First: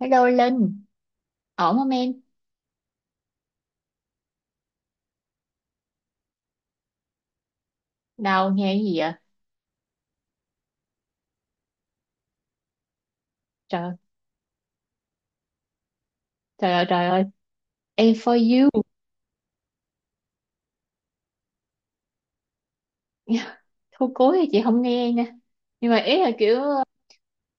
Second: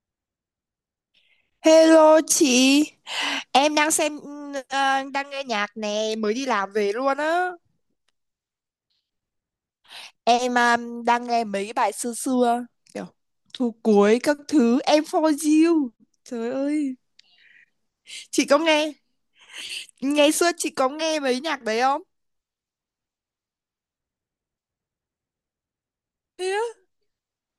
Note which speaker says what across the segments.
Speaker 1: Hello Linh, ổn không em?
Speaker 2: Hello chị, em đang đang nghe nhạc nè, mới đi làm về luôn á.
Speaker 1: Đâu nghe cái gì vậy?
Speaker 2: Em à, đang nghe mấy cái bài xưa xưa kiểu thu
Speaker 1: Trời,
Speaker 2: cuối các thứ em for you. Trời ơi,
Speaker 1: trời ơi, em
Speaker 2: chị có
Speaker 1: for you.
Speaker 2: nghe mấy nhạc đấy không?
Speaker 1: Thôi cối thì chị không nghe nha. Nhưng mà ý là
Speaker 2: Thế
Speaker 1: kiểu
Speaker 2: á.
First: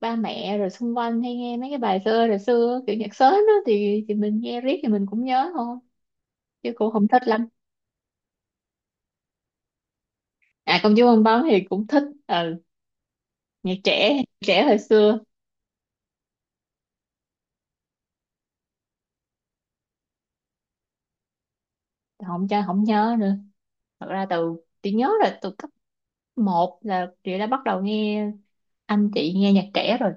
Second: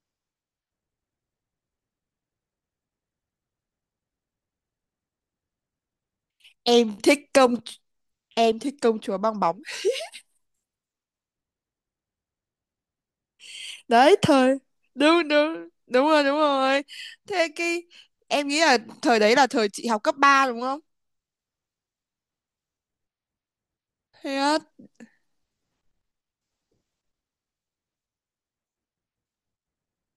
Speaker 1: ba mẹ rồi xung quanh hay nghe mấy cái bài xưa rồi xưa kiểu nhạc sến đó thì mình nghe riết thì mình cũng nhớ thôi chứ cũng
Speaker 2: Em
Speaker 1: không
Speaker 2: thích
Speaker 1: thích lắm.
Speaker 2: công em thích công chúa bong bóng.
Speaker 1: À công chúa bong bóng thì cũng thích, ừ, nhạc
Speaker 2: Đấy
Speaker 1: trẻ,
Speaker 2: thời.
Speaker 1: trẻ hồi xưa
Speaker 2: Đúng đúng, đúng rồi đúng rồi. Thế cái Em nghĩ là thời đấy là thời chị học cấp 3 đúng không?
Speaker 1: không cho không nhớ nữa. Thật ra
Speaker 2: Thế á.
Speaker 1: từ chị nhớ là từ cấp một là chị đã bắt đầu nghe anh chị nghe nhạc trẻ rồi,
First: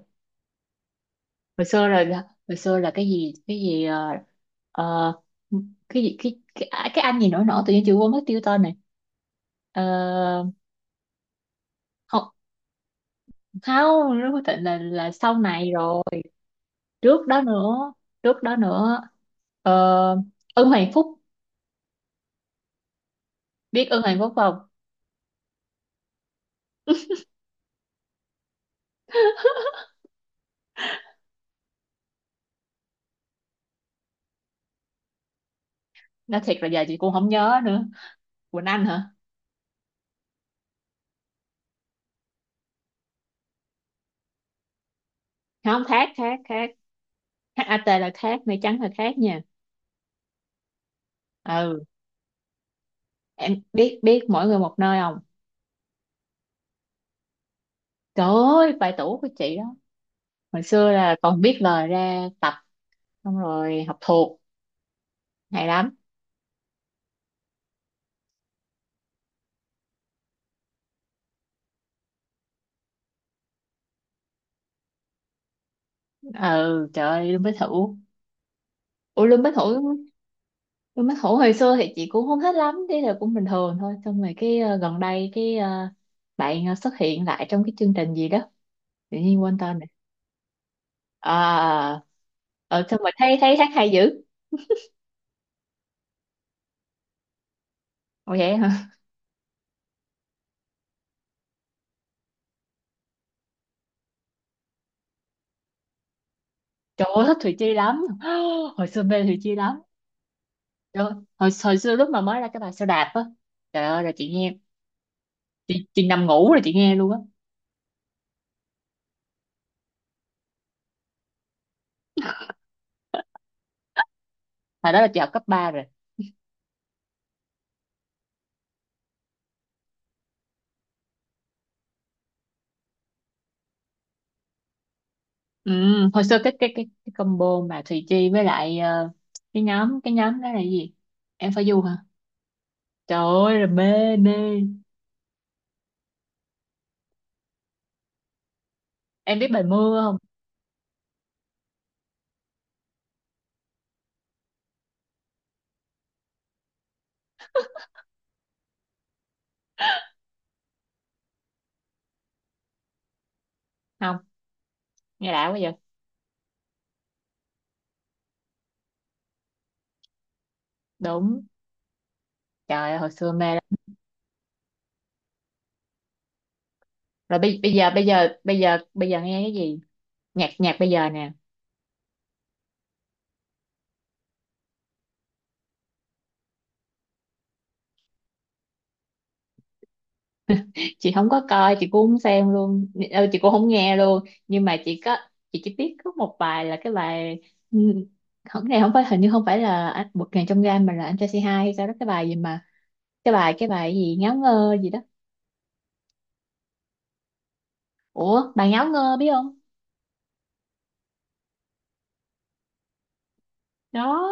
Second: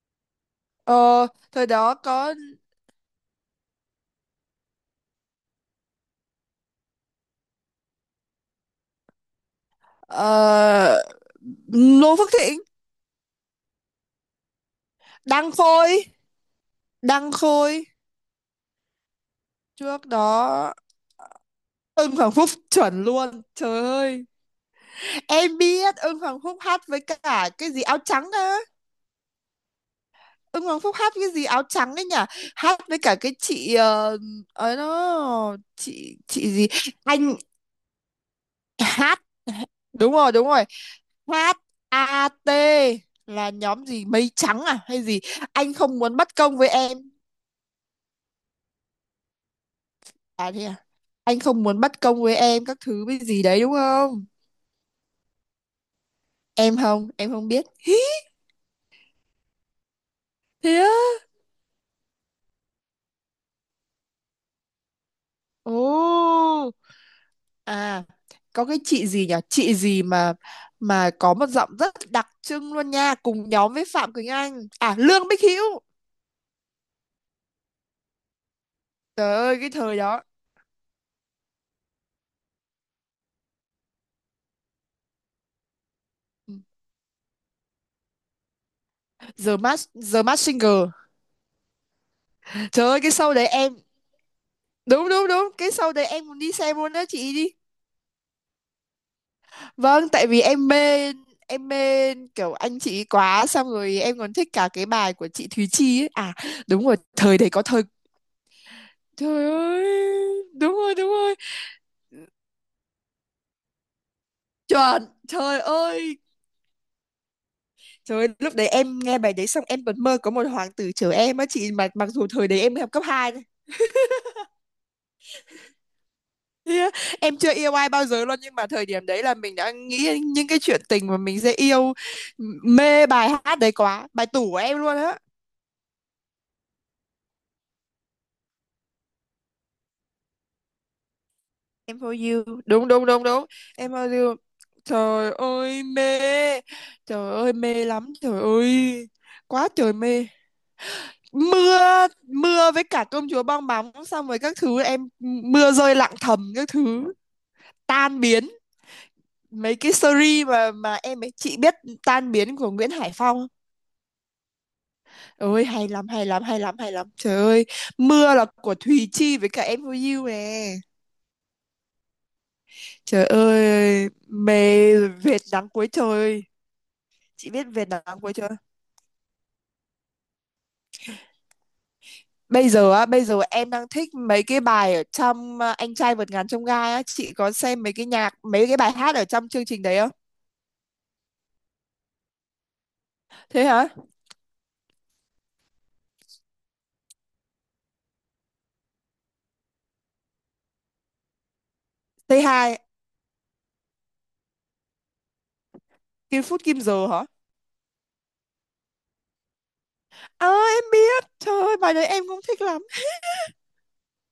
Speaker 2: Ờ,
Speaker 1: hồi
Speaker 2: thời
Speaker 1: xưa
Speaker 2: đó có
Speaker 1: hồi xưa là cái gì ờ, cái anh gì nổi nổi tự nhiên chị quên mất tiêu tên này. Ờ,
Speaker 2: Ờ, Ngô Phước
Speaker 1: không
Speaker 2: Thịnh,
Speaker 1: không nó quyết định là sau
Speaker 2: Đăng
Speaker 1: này rồi,
Speaker 2: Khôi,
Speaker 1: trước
Speaker 2: Đăng
Speaker 1: đó
Speaker 2: Khôi
Speaker 1: nữa, trước đó nữa. Ờ,
Speaker 2: trước
Speaker 1: Ưng
Speaker 2: đó,
Speaker 1: Hoàng Phúc.
Speaker 2: Ưng Hoàng Phúc chuẩn luôn trời
Speaker 1: Biết Ưng Hoàng
Speaker 2: ơi.
Speaker 1: Phúc không?
Speaker 2: Em biết Ưng Hoàng Phúc hát với cả cái gì áo trắng á. Ưng Hoàng Phúc hát cái gì áo trắng ấy nhỉ, hát với cả cái ấy đó chị
Speaker 1: Nói
Speaker 2: chị
Speaker 1: thiệt là
Speaker 2: gì,
Speaker 1: giờ chị cũng không
Speaker 2: anh
Speaker 1: nhớ nữa. Quỳnh Anh hả?
Speaker 2: hát, đúng rồi đúng rồi, hát A AT là nhóm gì mây trắng à hay gì, anh
Speaker 1: Không,
Speaker 2: không
Speaker 1: Thác,
Speaker 2: muốn
Speaker 1: Thác,
Speaker 2: bất công
Speaker 1: Thác.
Speaker 2: với em.
Speaker 1: HAT là Thác, mây trắng là Thác nha.
Speaker 2: À thế à? Anh không muốn
Speaker 1: Ừ,
Speaker 2: bất công với em các thứ với gì đấy
Speaker 1: em
Speaker 2: đúng
Speaker 1: biết biết
Speaker 2: không.
Speaker 1: mỗi người một nơi không?
Speaker 2: Em không biết Hí,
Speaker 1: Trời ơi vài tủ của chị đó. Hồi
Speaker 2: thế
Speaker 1: xưa
Speaker 2: á.
Speaker 1: là còn biết lời ra tập xong rồi học thuộc, hay
Speaker 2: Ồ,
Speaker 1: lắm.
Speaker 2: à, có cái chị gì nhỉ, chị gì mà có một giọng rất đặc trưng luôn nha, cùng nhóm với Phạm Quỳnh Anh, à, Lương Bích Hữu.
Speaker 1: Ừ trời ơi Lương Bích Thủ, ủa
Speaker 2: Trời
Speaker 1: Lương Bích
Speaker 2: ơi cái
Speaker 1: Thủ.
Speaker 2: thời đó.
Speaker 1: Lương Bích Thủ hồi xưa thì chị cũng không thích lắm, thế là cũng bình thường thôi, xong rồi gần đây bạn xuất hiện lại trong cái chương trình gì đó tự nhiên quên
Speaker 2: The
Speaker 1: tên này.
Speaker 2: Mask, The Mask Singer.
Speaker 1: À, ở
Speaker 2: Trời
Speaker 1: xong
Speaker 2: ơi cái
Speaker 1: rồi
Speaker 2: show
Speaker 1: thấy
Speaker 2: đấy
Speaker 1: thấy hát
Speaker 2: em,
Speaker 1: hay dữ.
Speaker 2: đúng đúng đúng, cái show đấy em muốn đi xem luôn đó chị đi.
Speaker 1: Ồ vậy hả?
Speaker 2: Vâng, tại vì em mê, em mê kiểu anh chị ấy quá, xong rồi em còn thích cả cái bài của chị Thúy Chi ấy. À đúng rồi,
Speaker 1: Trời ơi thích
Speaker 2: thời đấy
Speaker 1: Thùy
Speaker 2: có
Speaker 1: Chi
Speaker 2: thời,
Speaker 1: lắm. Hồi xưa mê Thùy
Speaker 2: trời
Speaker 1: Chi lắm.
Speaker 2: ơi. Đúng rồi,
Speaker 1: Trời
Speaker 2: đúng
Speaker 1: ơi,
Speaker 2: rồi.
Speaker 1: hồi xưa lúc mà mới ra cái bài Sao Đạp á, trời ơi là chị nghe,
Speaker 2: Chuẩn, trời
Speaker 1: chị
Speaker 2: ơi.
Speaker 1: nằm ngủ rồi chị nghe luôn á.
Speaker 2: Trời ơi, lúc đấy em nghe bài đấy xong em còn mơ có một hoàng tử chờ em á chị, mà mặc dù thời đấy em mới học cấp 2 thôi.
Speaker 1: Hồi đó là chị học cấp ba rồi.
Speaker 2: Yeah. Em chưa yêu ai bao giờ luôn, nhưng mà thời điểm đấy là mình đã nghĩ những cái chuyện tình mà mình sẽ yêu, mê bài hát đấy quá, bài tủ của em luôn á.
Speaker 1: Ừ, hồi xưa cái combo mà Thùy Chi với lại cái nhóm đó là cái gì, em phải du hả?
Speaker 2: Em for you, đúng đúng
Speaker 1: Trời
Speaker 2: đúng đúng,
Speaker 1: ơi là
Speaker 2: em
Speaker 1: mê
Speaker 2: for you,
Speaker 1: mê.
Speaker 2: trời ơi mê, trời ơi mê lắm trời ơi,
Speaker 1: Em biết bài
Speaker 2: quá trời
Speaker 1: mưa không?
Speaker 2: mê. Mưa, mưa với cả công chúa bong bóng xong rồi các thứ em, mưa rơi lặng thầm các thứ, tan biến, mấy cái series mà em ấy chị biết, tan biến của Nguyễn Hải Phong.
Speaker 1: Không, nghe đã quá
Speaker 2: Ơi
Speaker 1: vậy.
Speaker 2: hay lắm hay lắm hay lắm hay lắm trời ơi. Mưa là của Thùy Chi với cả em for you nè,
Speaker 1: Đúng, trời ơi, hồi
Speaker 2: trời
Speaker 1: xưa mê lắm.
Speaker 2: ơi mê, vệt nắng cuối trời.
Speaker 1: Rồi
Speaker 2: Chị biết
Speaker 1: bây
Speaker 2: Việt
Speaker 1: giờ bây
Speaker 2: Nam
Speaker 1: giờ
Speaker 2: quê chưa?
Speaker 1: bây giờ bây giờ nghe cái gì, nhạc nhạc bây giờ nè?
Speaker 2: Bây giờ á, bây giờ em đang thích mấy cái bài ở Anh trai vượt ngàn chông gai á, chị có xem mấy cái nhạc, mấy cái bài hát ở trong chương trình đấy không?
Speaker 1: Chị không có coi, chị cũng không xem luôn, ừ, chị cũng
Speaker 2: Thế
Speaker 1: không
Speaker 2: hả?
Speaker 1: nghe luôn, nhưng mà chị có, chị chỉ biết có một bài là cái bài, ừ, không cái này không phải, hình như không phải là anh một ngàn trong gang mà là anh trai c hai hay sao đó, cái bài gì
Speaker 2: Tây
Speaker 1: mà,
Speaker 2: hai,
Speaker 1: cái bài gì ngáo ngơ gì đó,
Speaker 2: Kim Phút Kim Giờ hả?
Speaker 1: ủa bà ngáo ngơ biết không?
Speaker 2: À, em biết, trời ơi, bài đấy em cũng thích lắm.
Speaker 1: Đó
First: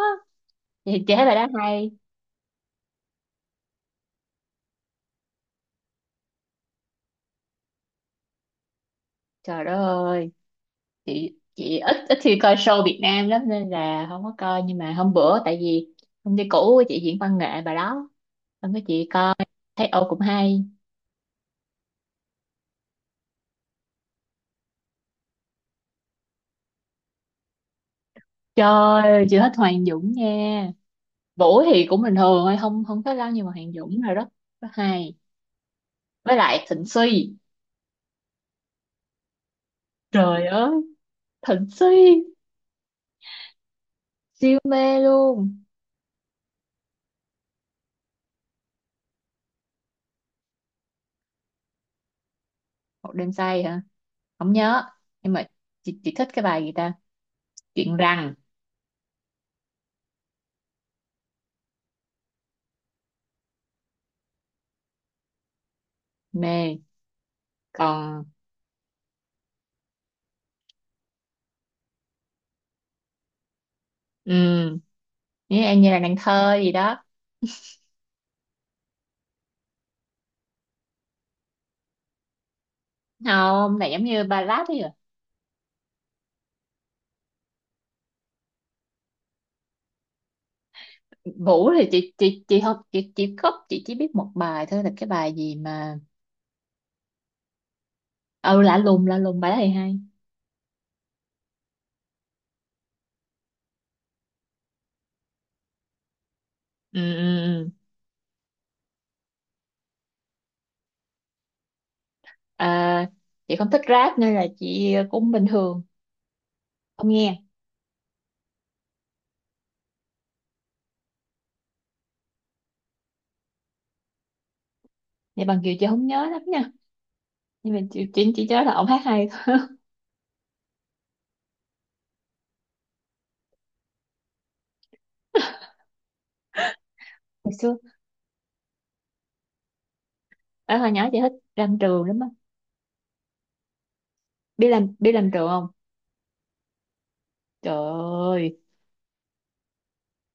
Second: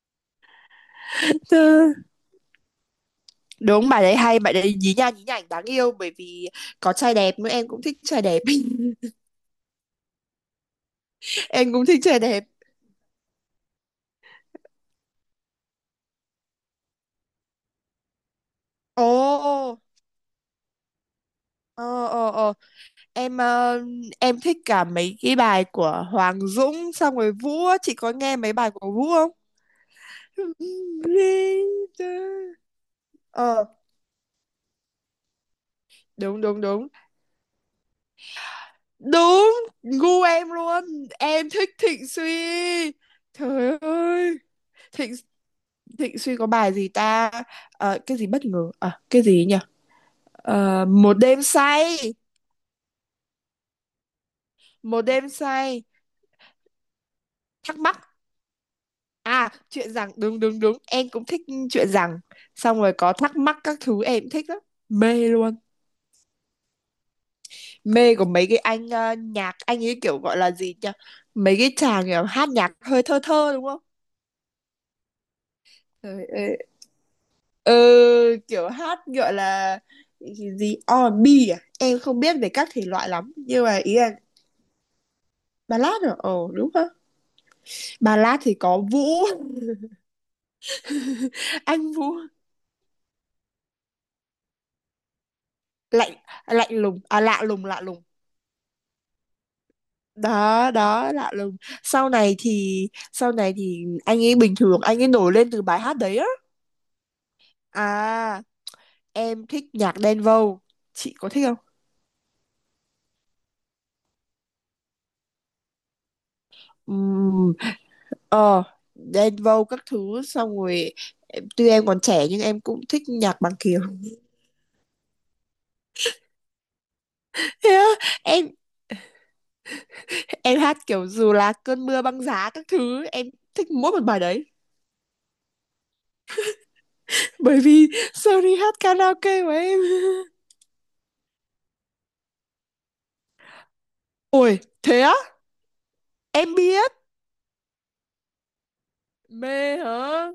Speaker 1: thì chị thấy bài đó hay.
Speaker 2: Ừ. Đúng, bài đấy hay, bài đấy nhí nha nhí nhảnh đáng yêu, bởi vì có trai đẹp nữa, em cũng thích trai đẹp.
Speaker 1: Trời đất ơi, chị
Speaker 2: Em
Speaker 1: chị
Speaker 2: cũng
Speaker 1: ít
Speaker 2: thích
Speaker 1: ít
Speaker 2: trai
Speaker 1: khi
Speaker 2: đẹp.
Speaker 1: coi show Việt Nam lắm nên là không có coi, nhưng mà hôm bữa tại vì công ty cũ của chị diễn văn nghệ bài đó xong cái
Speaker 2: Ồ,
Speaker 1: chị coi
Speaker 2: ờ,
Speaker 1: thấy ô cũng hay.
Speaker 2: ờ, ờ. em ờ, em thích cả mấy cái bài của Hoàng Dũng xong rồi Vũ á. Chị có nghe mấy bài của
Speaker 1: Trời
Speaker 2: Vũ
Speaker 1: ơi,
Speaker 2: không.
Speaker 1: chị thích Hoàng Dũng nha. Vũ thì cũng bình thường thôi, không không có lâu, nhưng mà
Speaker 2: Ờ
Speaker 1: Hoàng Dũng rồi đó, rất hay. Với
Speaker 2: đúng đúng
Speaker 1: lại Thịnh
Speaker 2: đúng
Speaker 1: Suy,
Speaker 2: đúng, gu
Speaker 1: trời
Speaker 2: em
Speaker 1: ơi
Speaker 2: luôn, em
Speaker 1: Thịnh
Speaker 2: thích Thịnh
Speaker 1: Suy
Speaker 2: Suy, trời ơi.
Speaker 1: siêu mê
Speaker 2: Thịnh
Speaker 1: luôn.
Speaker 2: Thịnh Suy có bài gì ta, cái gì bất ngờ à cái gì nhỉ, một đêm say,
Speaker 1: Một đêm say hả? Không nhớ.
Speaker 2: một đêm
Speaker 1: Nhưng mà
Speaker 2: say,
Speaker 1: chị thích cái bài gì ta,
Speaker 2: thắc
Speaker 1: chuyện
Speaker 2: mắc.
Speaker 1: rằng.
Speaker 2: À, chuyện rằng đúng đúng đúng, em cũng thích chuyện rằng. Xong rồi có thắc mắc các thứ em cũng thích lắm. Mê luôn.
Speaker 1: Mê.
Speaker 2: Mê của
Speaker 1: Còn
Speaker 2: mấy cái nhạc anh ấy kiểu gọi là gì nhỉ? Mấy cái chàng kiểu hát nhạc hơi thơ thơ đúng không?
Speaker 1: um, như em như là nàng
Speaker 2: Trời
Speaker 1: thơ
Speaker 2: ơi.
Speaker 1: gì đó.
Speaker 2: Ừ, kiểu hát gọi là gì gì? R&B à? Em không biết về các thể loại lắm, nhưng mà
Speaker 1: Không, này
Speaker 2: ý
Speaker 1: giống
Speaker 2: là
Speaker 1: như ballad ấy à.
Speaker 2: ballad rồi. Ồ đúng không? Ballad thì có Vũ,
Speaker 1: Vũ thì
Speaker 2: anh
Speaker 1: chị
Speaker 2: Vũ,
Speaker 1: chị chị không, chị khóc, chị chỉ biết một bài thôi là cái bài gì mà,
Speaker 2: lạnh lạnh lùng à, lạ lùng lạ lùng,
Speaker 1: ừ lạ lùng, lạ lùng bài đó thì hay.
Speaker 2: đó đó lạ lùng. Sau này thì anh ấy bình thường, anh ấy nổi lên từ bài hát đấy á.
Speaker 1: Ừ, ừ, ừ.
Speaker 2: À em thích nhạc Đen Vâu, chị có thích không.
Speaker 1: À, chị không thích rap nên là chị cũng bình thường, không nghe.
Speaker 2: Ừm, ờ, Đen Vâu các thứ xong rồi em- tuy em còn trẻ nhưng em cũng thích nhạc Bằng Kiều.
Speaker 1: Vậy bằng kiều chị không nhớ lắm nha,
Speaker 2: Thế
Speaker 1: nhưng mà
Speaker 2: á,
Speaker 1: chị chỉ
Speaker 2: em
Speaker 1: nhớ là ông hát hay thôi.
Speaker 2: em hát kiểu dù là cơn mưa băng giá các thứ, em thích mỗi một bài đấy,
Speaker 1: Hồi
Speaker 2: bởi
Speaker 1: xưa
Speaker 2: vì Sony hát karaoke của em.
Speaker 1: ở hồi nhỏ chị thích Lam Trường lắm á.
Speaker 2: Ôi
Speaker 1: Biết làm
Speaker 2: thế
Speaker 1: biết
Speaker 2: á,
Speaker 1: Lam Trường không?
Speaker 2: em biết,
Speaker 1: Trời ơi,
Speaker 2: mê hả,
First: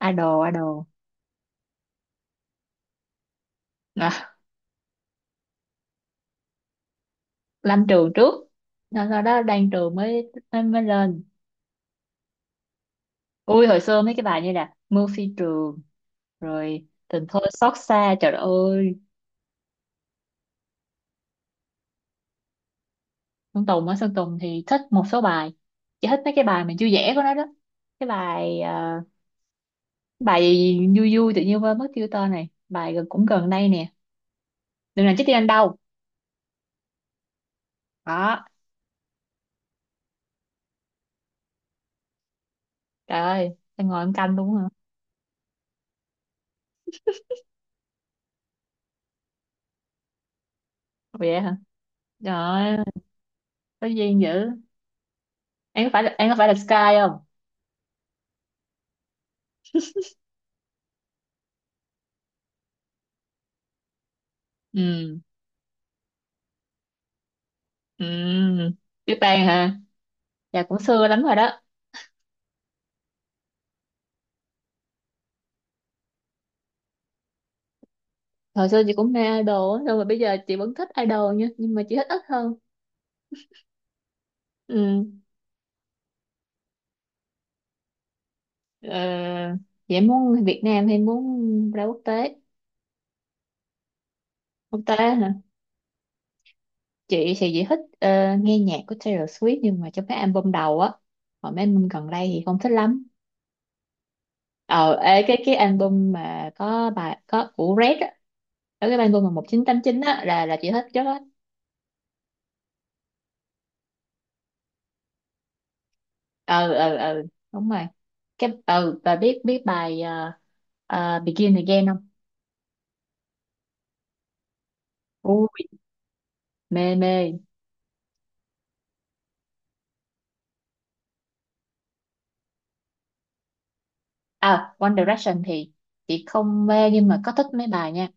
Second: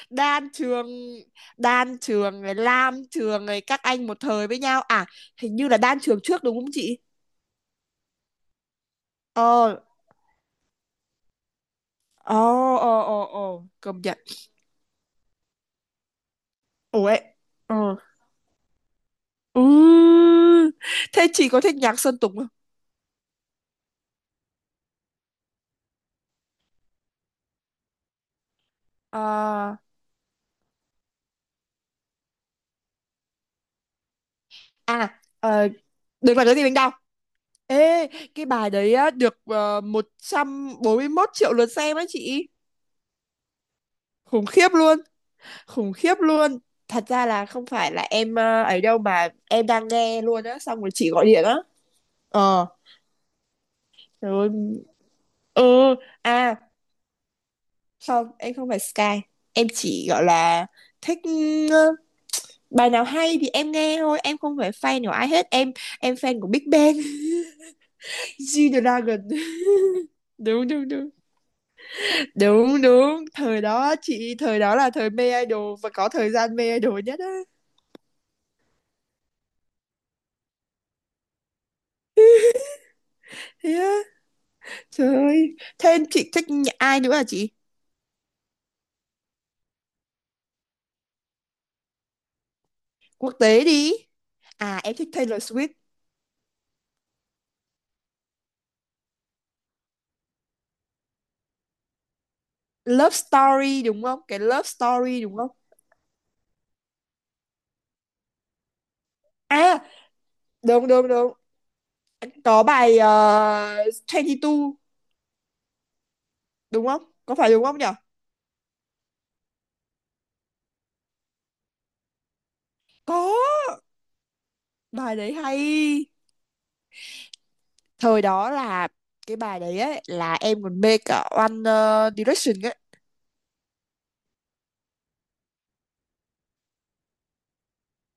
Speaker 1: idol
Speaker 2: Đan
Speaker 1: idol.
Speaker 2: Trường, Đan Trường rồi Lam Trường rồi các anh
Speaker 1: À,
Speaker 2: một thời với nhau à, hình như là Đan Trường trước đúng không chị.
Speaker 1: Lam Trường trước, sau sau đó Đan
Speaker 2: Ờ
Speaker 1: Trường mới mới, mới lên.
Speaker 2: ờ ờ ờ ờ,
Speaker 1: Ui hồi
Speaker 2: công
Speaker 1: xưa mấy
Speaker 2: nhận,
Speaker 1: cái bài như là Mưa phi trường rồi
Speaker 2: ủa ấy,
Speaker 1: Tình thôi xót
Speaker 2: ờ,
Speaker 1: xa, trời đất ơi.
Speaker 2: ừ. Thế chị có thích nhạc Sơn Tùng không.
Speaker 1: Sơn Tùng á, Sơn Tùng thì thích một số bài, chỉ thích mấy cái bài mình vui vẻ của nó đó, cái bài
Speaker 2: Ờ,
Speaker 1: bài gì vui vui tự nhiên quên mất tiêu tên này, bài gần cũng gần đây nè, đừng
Speaker 2: à
Speaker 1: làm chết đi anh
Speaker 2: ờ,
Speaker 1: đâu.
Speaker 2: đừng làm cái gì mình đau, ê,
Speaker 1: Đó.
Speaker 2: cái bài đấy á được một trăm bốn mươi 141 triệu lượt xem á chị,
Speaker 1: Trời ơi em ngồi em canh
Speaker 2: khủng
Speaker 1: đúng hả?
Speaker 2: khiếp luôn, khủng khiếp luôn. Thật ra là không phải là ấy đâu mà em đang nghe luôn á xong rồi chị gọi
Speaker 1: Vậy
Speaker 2: điện
Speaker 1: hả,
Speaker 2: á.
Speaker 1: trời
Speaker 2: Ờ,
Speaker 1: ơi, có duyên dữ.
Speaker 2: rồi, ừ.
Speaker 1: Em có phải là
Speaker 2: À
Speaker 1: Sky không?
Speaker 2: không em không phải Sky, em chỉ gọi là thích ừ, bài nào hay thì em nghe thôi, em không phải fan của
Speaker 1: Ừ.
Speaker 2: ai hết em. Em fan của Big Bang.
Speaker 1: Ừ, biết
Speaker 2: G-Dragon.
Speaker 1: Bang hả? Dạ
Speaker 2: Đúng
Speaker 1: cũng
Speaker 2: đúng
Speaker 1: xưa
Speaker 2: đúng
Speaker 1: lắm rồi đó.
Speaker 2: đúng đúng, thời đó chị, thời đó là thời mê idol và có thời gian mê idol nhất á.
Speaker 1: Hồi xưa chị cũng mê idol á, nhưng mà bây giờ chị vẫn thích idol nha, nhưng mà chị thích ít hơn.
Speaker 2: Thế á,
Speaker 1: Ừ.
Speaker 2: trời ơi, thế chị thích nhạc- ai nữa à chị.
Speaker 1: Ờ, chị muốn Việt Nam hay muốn ra quốc tế?
Speaker 2: Quốc tế đi,
Speaker 1: Quốc
Speaker 2: à em
Speaker 1: tế
Speaker 2: thích
Speaker 1: hả?
Speaker 2: Taylor Swift.
Speaker 1: Chị thì chị thích nghe nhạc của Taylor Swift, nhưng mà trong cái album đầu á, còn mấy album gần đây thì không thích lắm.
Speaker 2: Love Story đúng không, cái Love
Speaker 1: Ờ,
Speaker 2: Story
Speaker 1: ê,
Speaker 2: đúng
Speaker 1: cái
Speaker 2: không.
Speaker 1: cái album mà có bài có của Red á, ở cái album mà một chín
Speaker 2: À,
Speaker 1: tám chín á là chị thích
Speaker 2: đúng
Speaker 1: chứ.
Speaker 2: đúng đúng. Có bài 22
Speaker 1: Ừ,
Speaker 2: đúng
Speaker 1: ừ,
Speaker 2: không?
Speaker 1: ừ,
Speaker 2: Có phải đúng
Speaker 1: đúng
Speaker 2: không
Speaker 1: rồi.
Speaker 2: nhỉ?
Speaker 1: Cái ừ bà biết biết bài Begin Again không?
Speaker 2: Có, bài đấy hay.
Speaker 1: Ui mê mê.
Speaker 2: Thời đó là cái bài đấy ấy là em còn mê cả Direction ấy.
Speaker 1: À One Direction thì chị không mê nhưng mà có thích mấy bài nha,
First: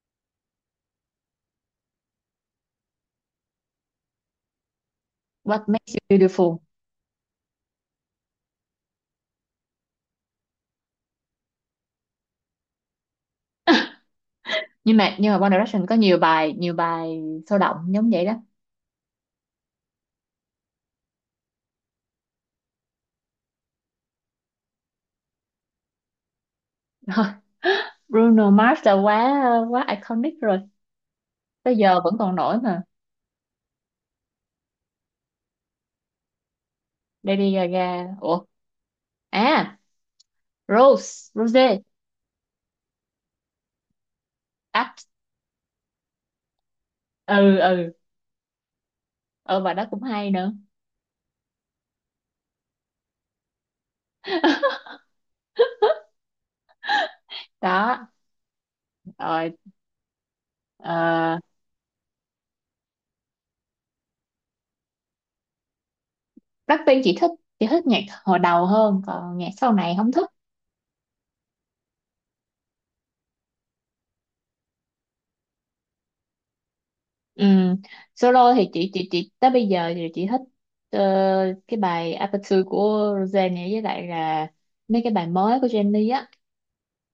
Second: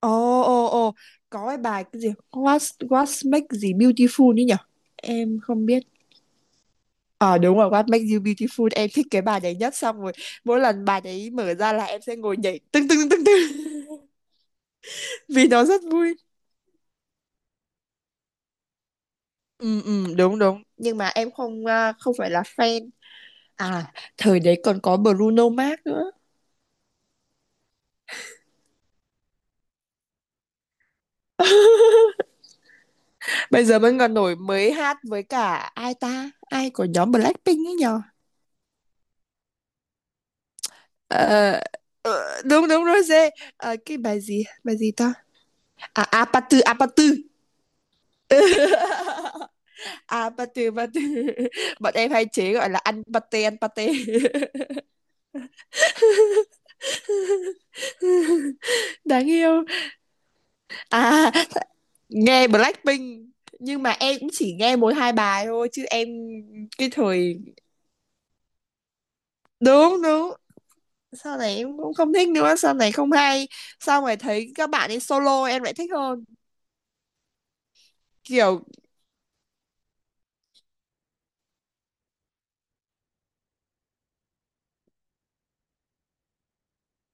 Speaker 2: Ồ ồ ồ, có cái bài cái gì? What make gì Beautiful ấy nhỉ? Em không
Speaker 1: What
Speaker 2: biết.
Speaker 1: Makes You Beautiful.
Speaker 2: Ờ đúng rồi, What Makes You Beautiful. Em thích cái bài đấy nhất, xong rồi mỗi lần bài đấy mở ra là em sẽ ngồi nhảy tưng tưng tưng tưng.
Speaker 1: nhưng mà nhưng mà
Speaker 2: Vì
Speaker 1: One
Speaker 2: nó rất
Speaker 1: Direction có
Speaker 2: vui.
Speaker 1: nhiều bài, nhiều bài sôi động giống vậy đó.
Speaker 2: Ừ, ừ, đúng đúng. Nhưng mà em không phải là fan. À thời đấy còn có Bruno Mars nữa.
Speaker 1: Bruno Mars là quá, quá iconic rồi, tới giờ vẫn còn nổi mà.
Speaker 2: Bây giờ vẫn còn nổi, mới hát với cả ai ta, ai của nhóm
Speaker 1: Lady
Speaker 2: Blackpink ấy nhờ.
Speaker 1: Gaga, ủa à Rose,
Speaker 2: Ờ,
Speaker 1: Rose
Speaker 2: ờ, đúng đúng Rosé. Ờ, cái bài gì
Speaker 1: Act.
Speaker 2: ta, à Apatu Apatu.
Speaker 1: Ừ ừ ờ bài đó cũng hay nữa.
Speaker 2: Apatu Apatu bọn em hay chế gọi là ăn pate ăn pate.
Speaker 1: Đó
Speaker 2: Đáng
Speaker 1: rồi.
Speaker 2: yêu. À
Speaker 1: Uh,
Speaker 2: nghe Blackpink, nhưng mà em cũng chỉ nghe mỗi 2 bài thôi chứ em, cái
Speaker 1: Blackpink chị thích,
Speaker 2: thời,
Speaker 1: chị thích nhạc hồi đầu hơn còn nhạc sau này
Speaker 2: đúng
Speaker 1: không thích.
Speaker 2: đúng, sau này em cũng không thích nữa, sau này không hay, sau này thấy các bạn ấy solo em lại thích hơn,
Speaker 1: Ừm, solo
Speaker 2: kiểu,
Speaker 1: thì chị tới bây giờ thì chị thích ờ, cái bài Aperture của Rosé này với lại là mấy cái bài mới của Jennie á,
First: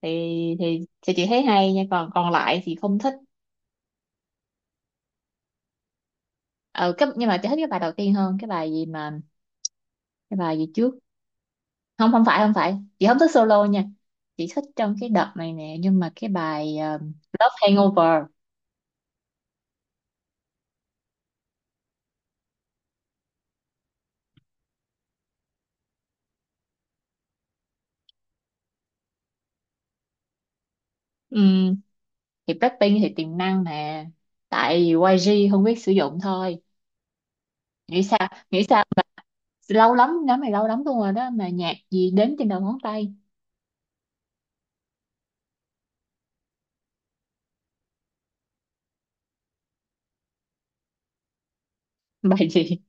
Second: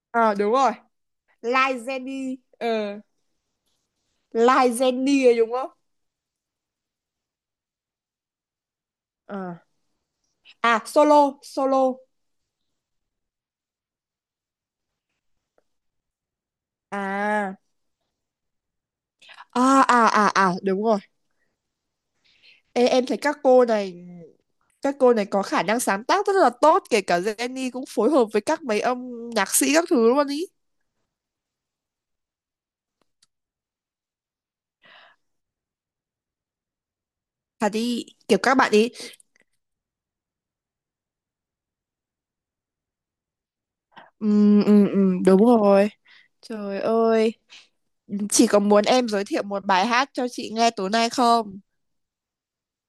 Speaker 1: thì
Speaker 2: ờ đúng rồi.
Speaker 1: thì chị thấy hay
Speaker 2: Like
Speaker 1: nha, còn còn
Speaker 2: Jennie
Speaker 1: lại thì không
Speaker 2: ờ,
Speaker 1: thích.
Speaker 2: Like Jennie đúng không.
Speaker 1: Ừ, cái, nhưng mà chị thích cái bài đầu tiên hơn, cái bài gì mà,
Speaker 2: Ờ.
Speaker 1: cái bài gì
Speaker 2: À
Speaker 1: trước.
Speaker 2: solo solo,
Speaker 1: Không, không phải chị không thích solo nha, chị thích trong cái đợt này nè nhưng mà cái bài Love
Speaker 2: à
Speaker 1: Hangover.
Speaker 2: à à à à đúng rồi. Ê, em thấy các cô này, các cô này có khả năng sáng tác rất là tốt, kể cả Jennie cũng phối hợp với các mấy âm nhạc sĩ các thứ luôn ý,
Speaker 1: Ừ, thì Blackpink thì tiềm năng nè, tại vì YG không biết sử dụng thôi,
Speaker 2: thật
Speaker 1: nghĩ
Speaker 2: đi
Speaker 1: sao,
Speaker 2: kiểu các
Speaker 1: nghĩ
Speaker 2: bạn
Speaker 1: sao,
Speaker 2: ý.
Speaker 1: lâu lắm nhóm này, lâu lắm luôn rồi đó mà nhạc gì đến trên đầu ngón tay.
Speaker 2: Ừ, ừ, ừ, đúng rồi, trời ơi. Chị có muốn em giới thiệu một bài hát cho chị nghe tối nay không.
Speaker 1: Bài gì?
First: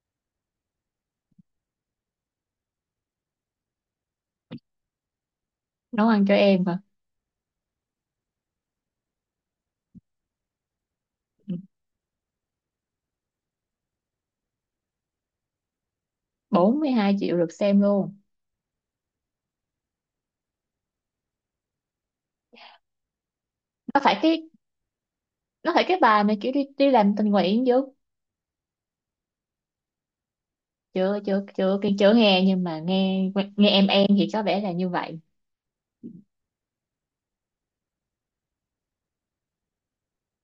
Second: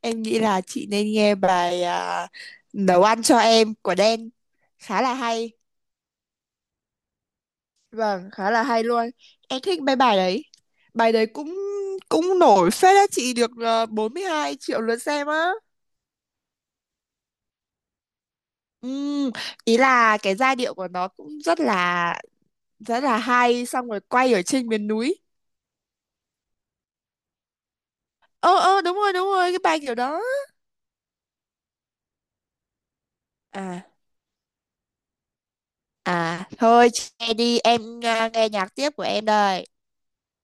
Speaker 2: Em nghĩ là chị nên nghe nấu ăn cho em của Đen, khá là hay,
Speaker 1: Nấu ăn cho em mà,
Speaker 2: vâng khá là hay luôn, em thích mấy bài đấy, bài đấy cũng cũng nổi phết á chị, được 42 triệu lượt xem á.
Speaker 1: 42 triệu lượt xem luôn?
Speaker 2: Ừm, ý là cái giai điệu của nó cũng rất là hay, xong rồi
Speaker 1: Nó phải
Speaker 2: quay ở
Speaker 1: cái,
Speaker 2: trên miền núi.
Speaker 1: bài mà kiểu đi đi làm tình nguyện chứ?
Speaker 2: Ờ ờ đúng rồi cái bài kiểu đó.
Speaker 1: Chưa chưa chưa chưa, chưa nghe nhưng mà nghe, nghe
Speaker 2: À,
Speaker 1: em thì có vẻ là như vậy.
Speaker 2: à thôi, che đi em nghe nhạc tiếp của em đây.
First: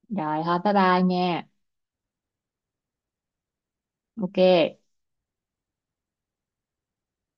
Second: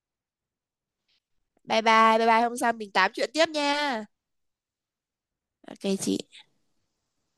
Speaker 1: Rồi thôi bye bye nha.
Speaker 2: Bye bye, bye bye, hôm sau mình tám chuyện tiếp nha.
Speaker 1: Ok.
Speaker 2: OK chị.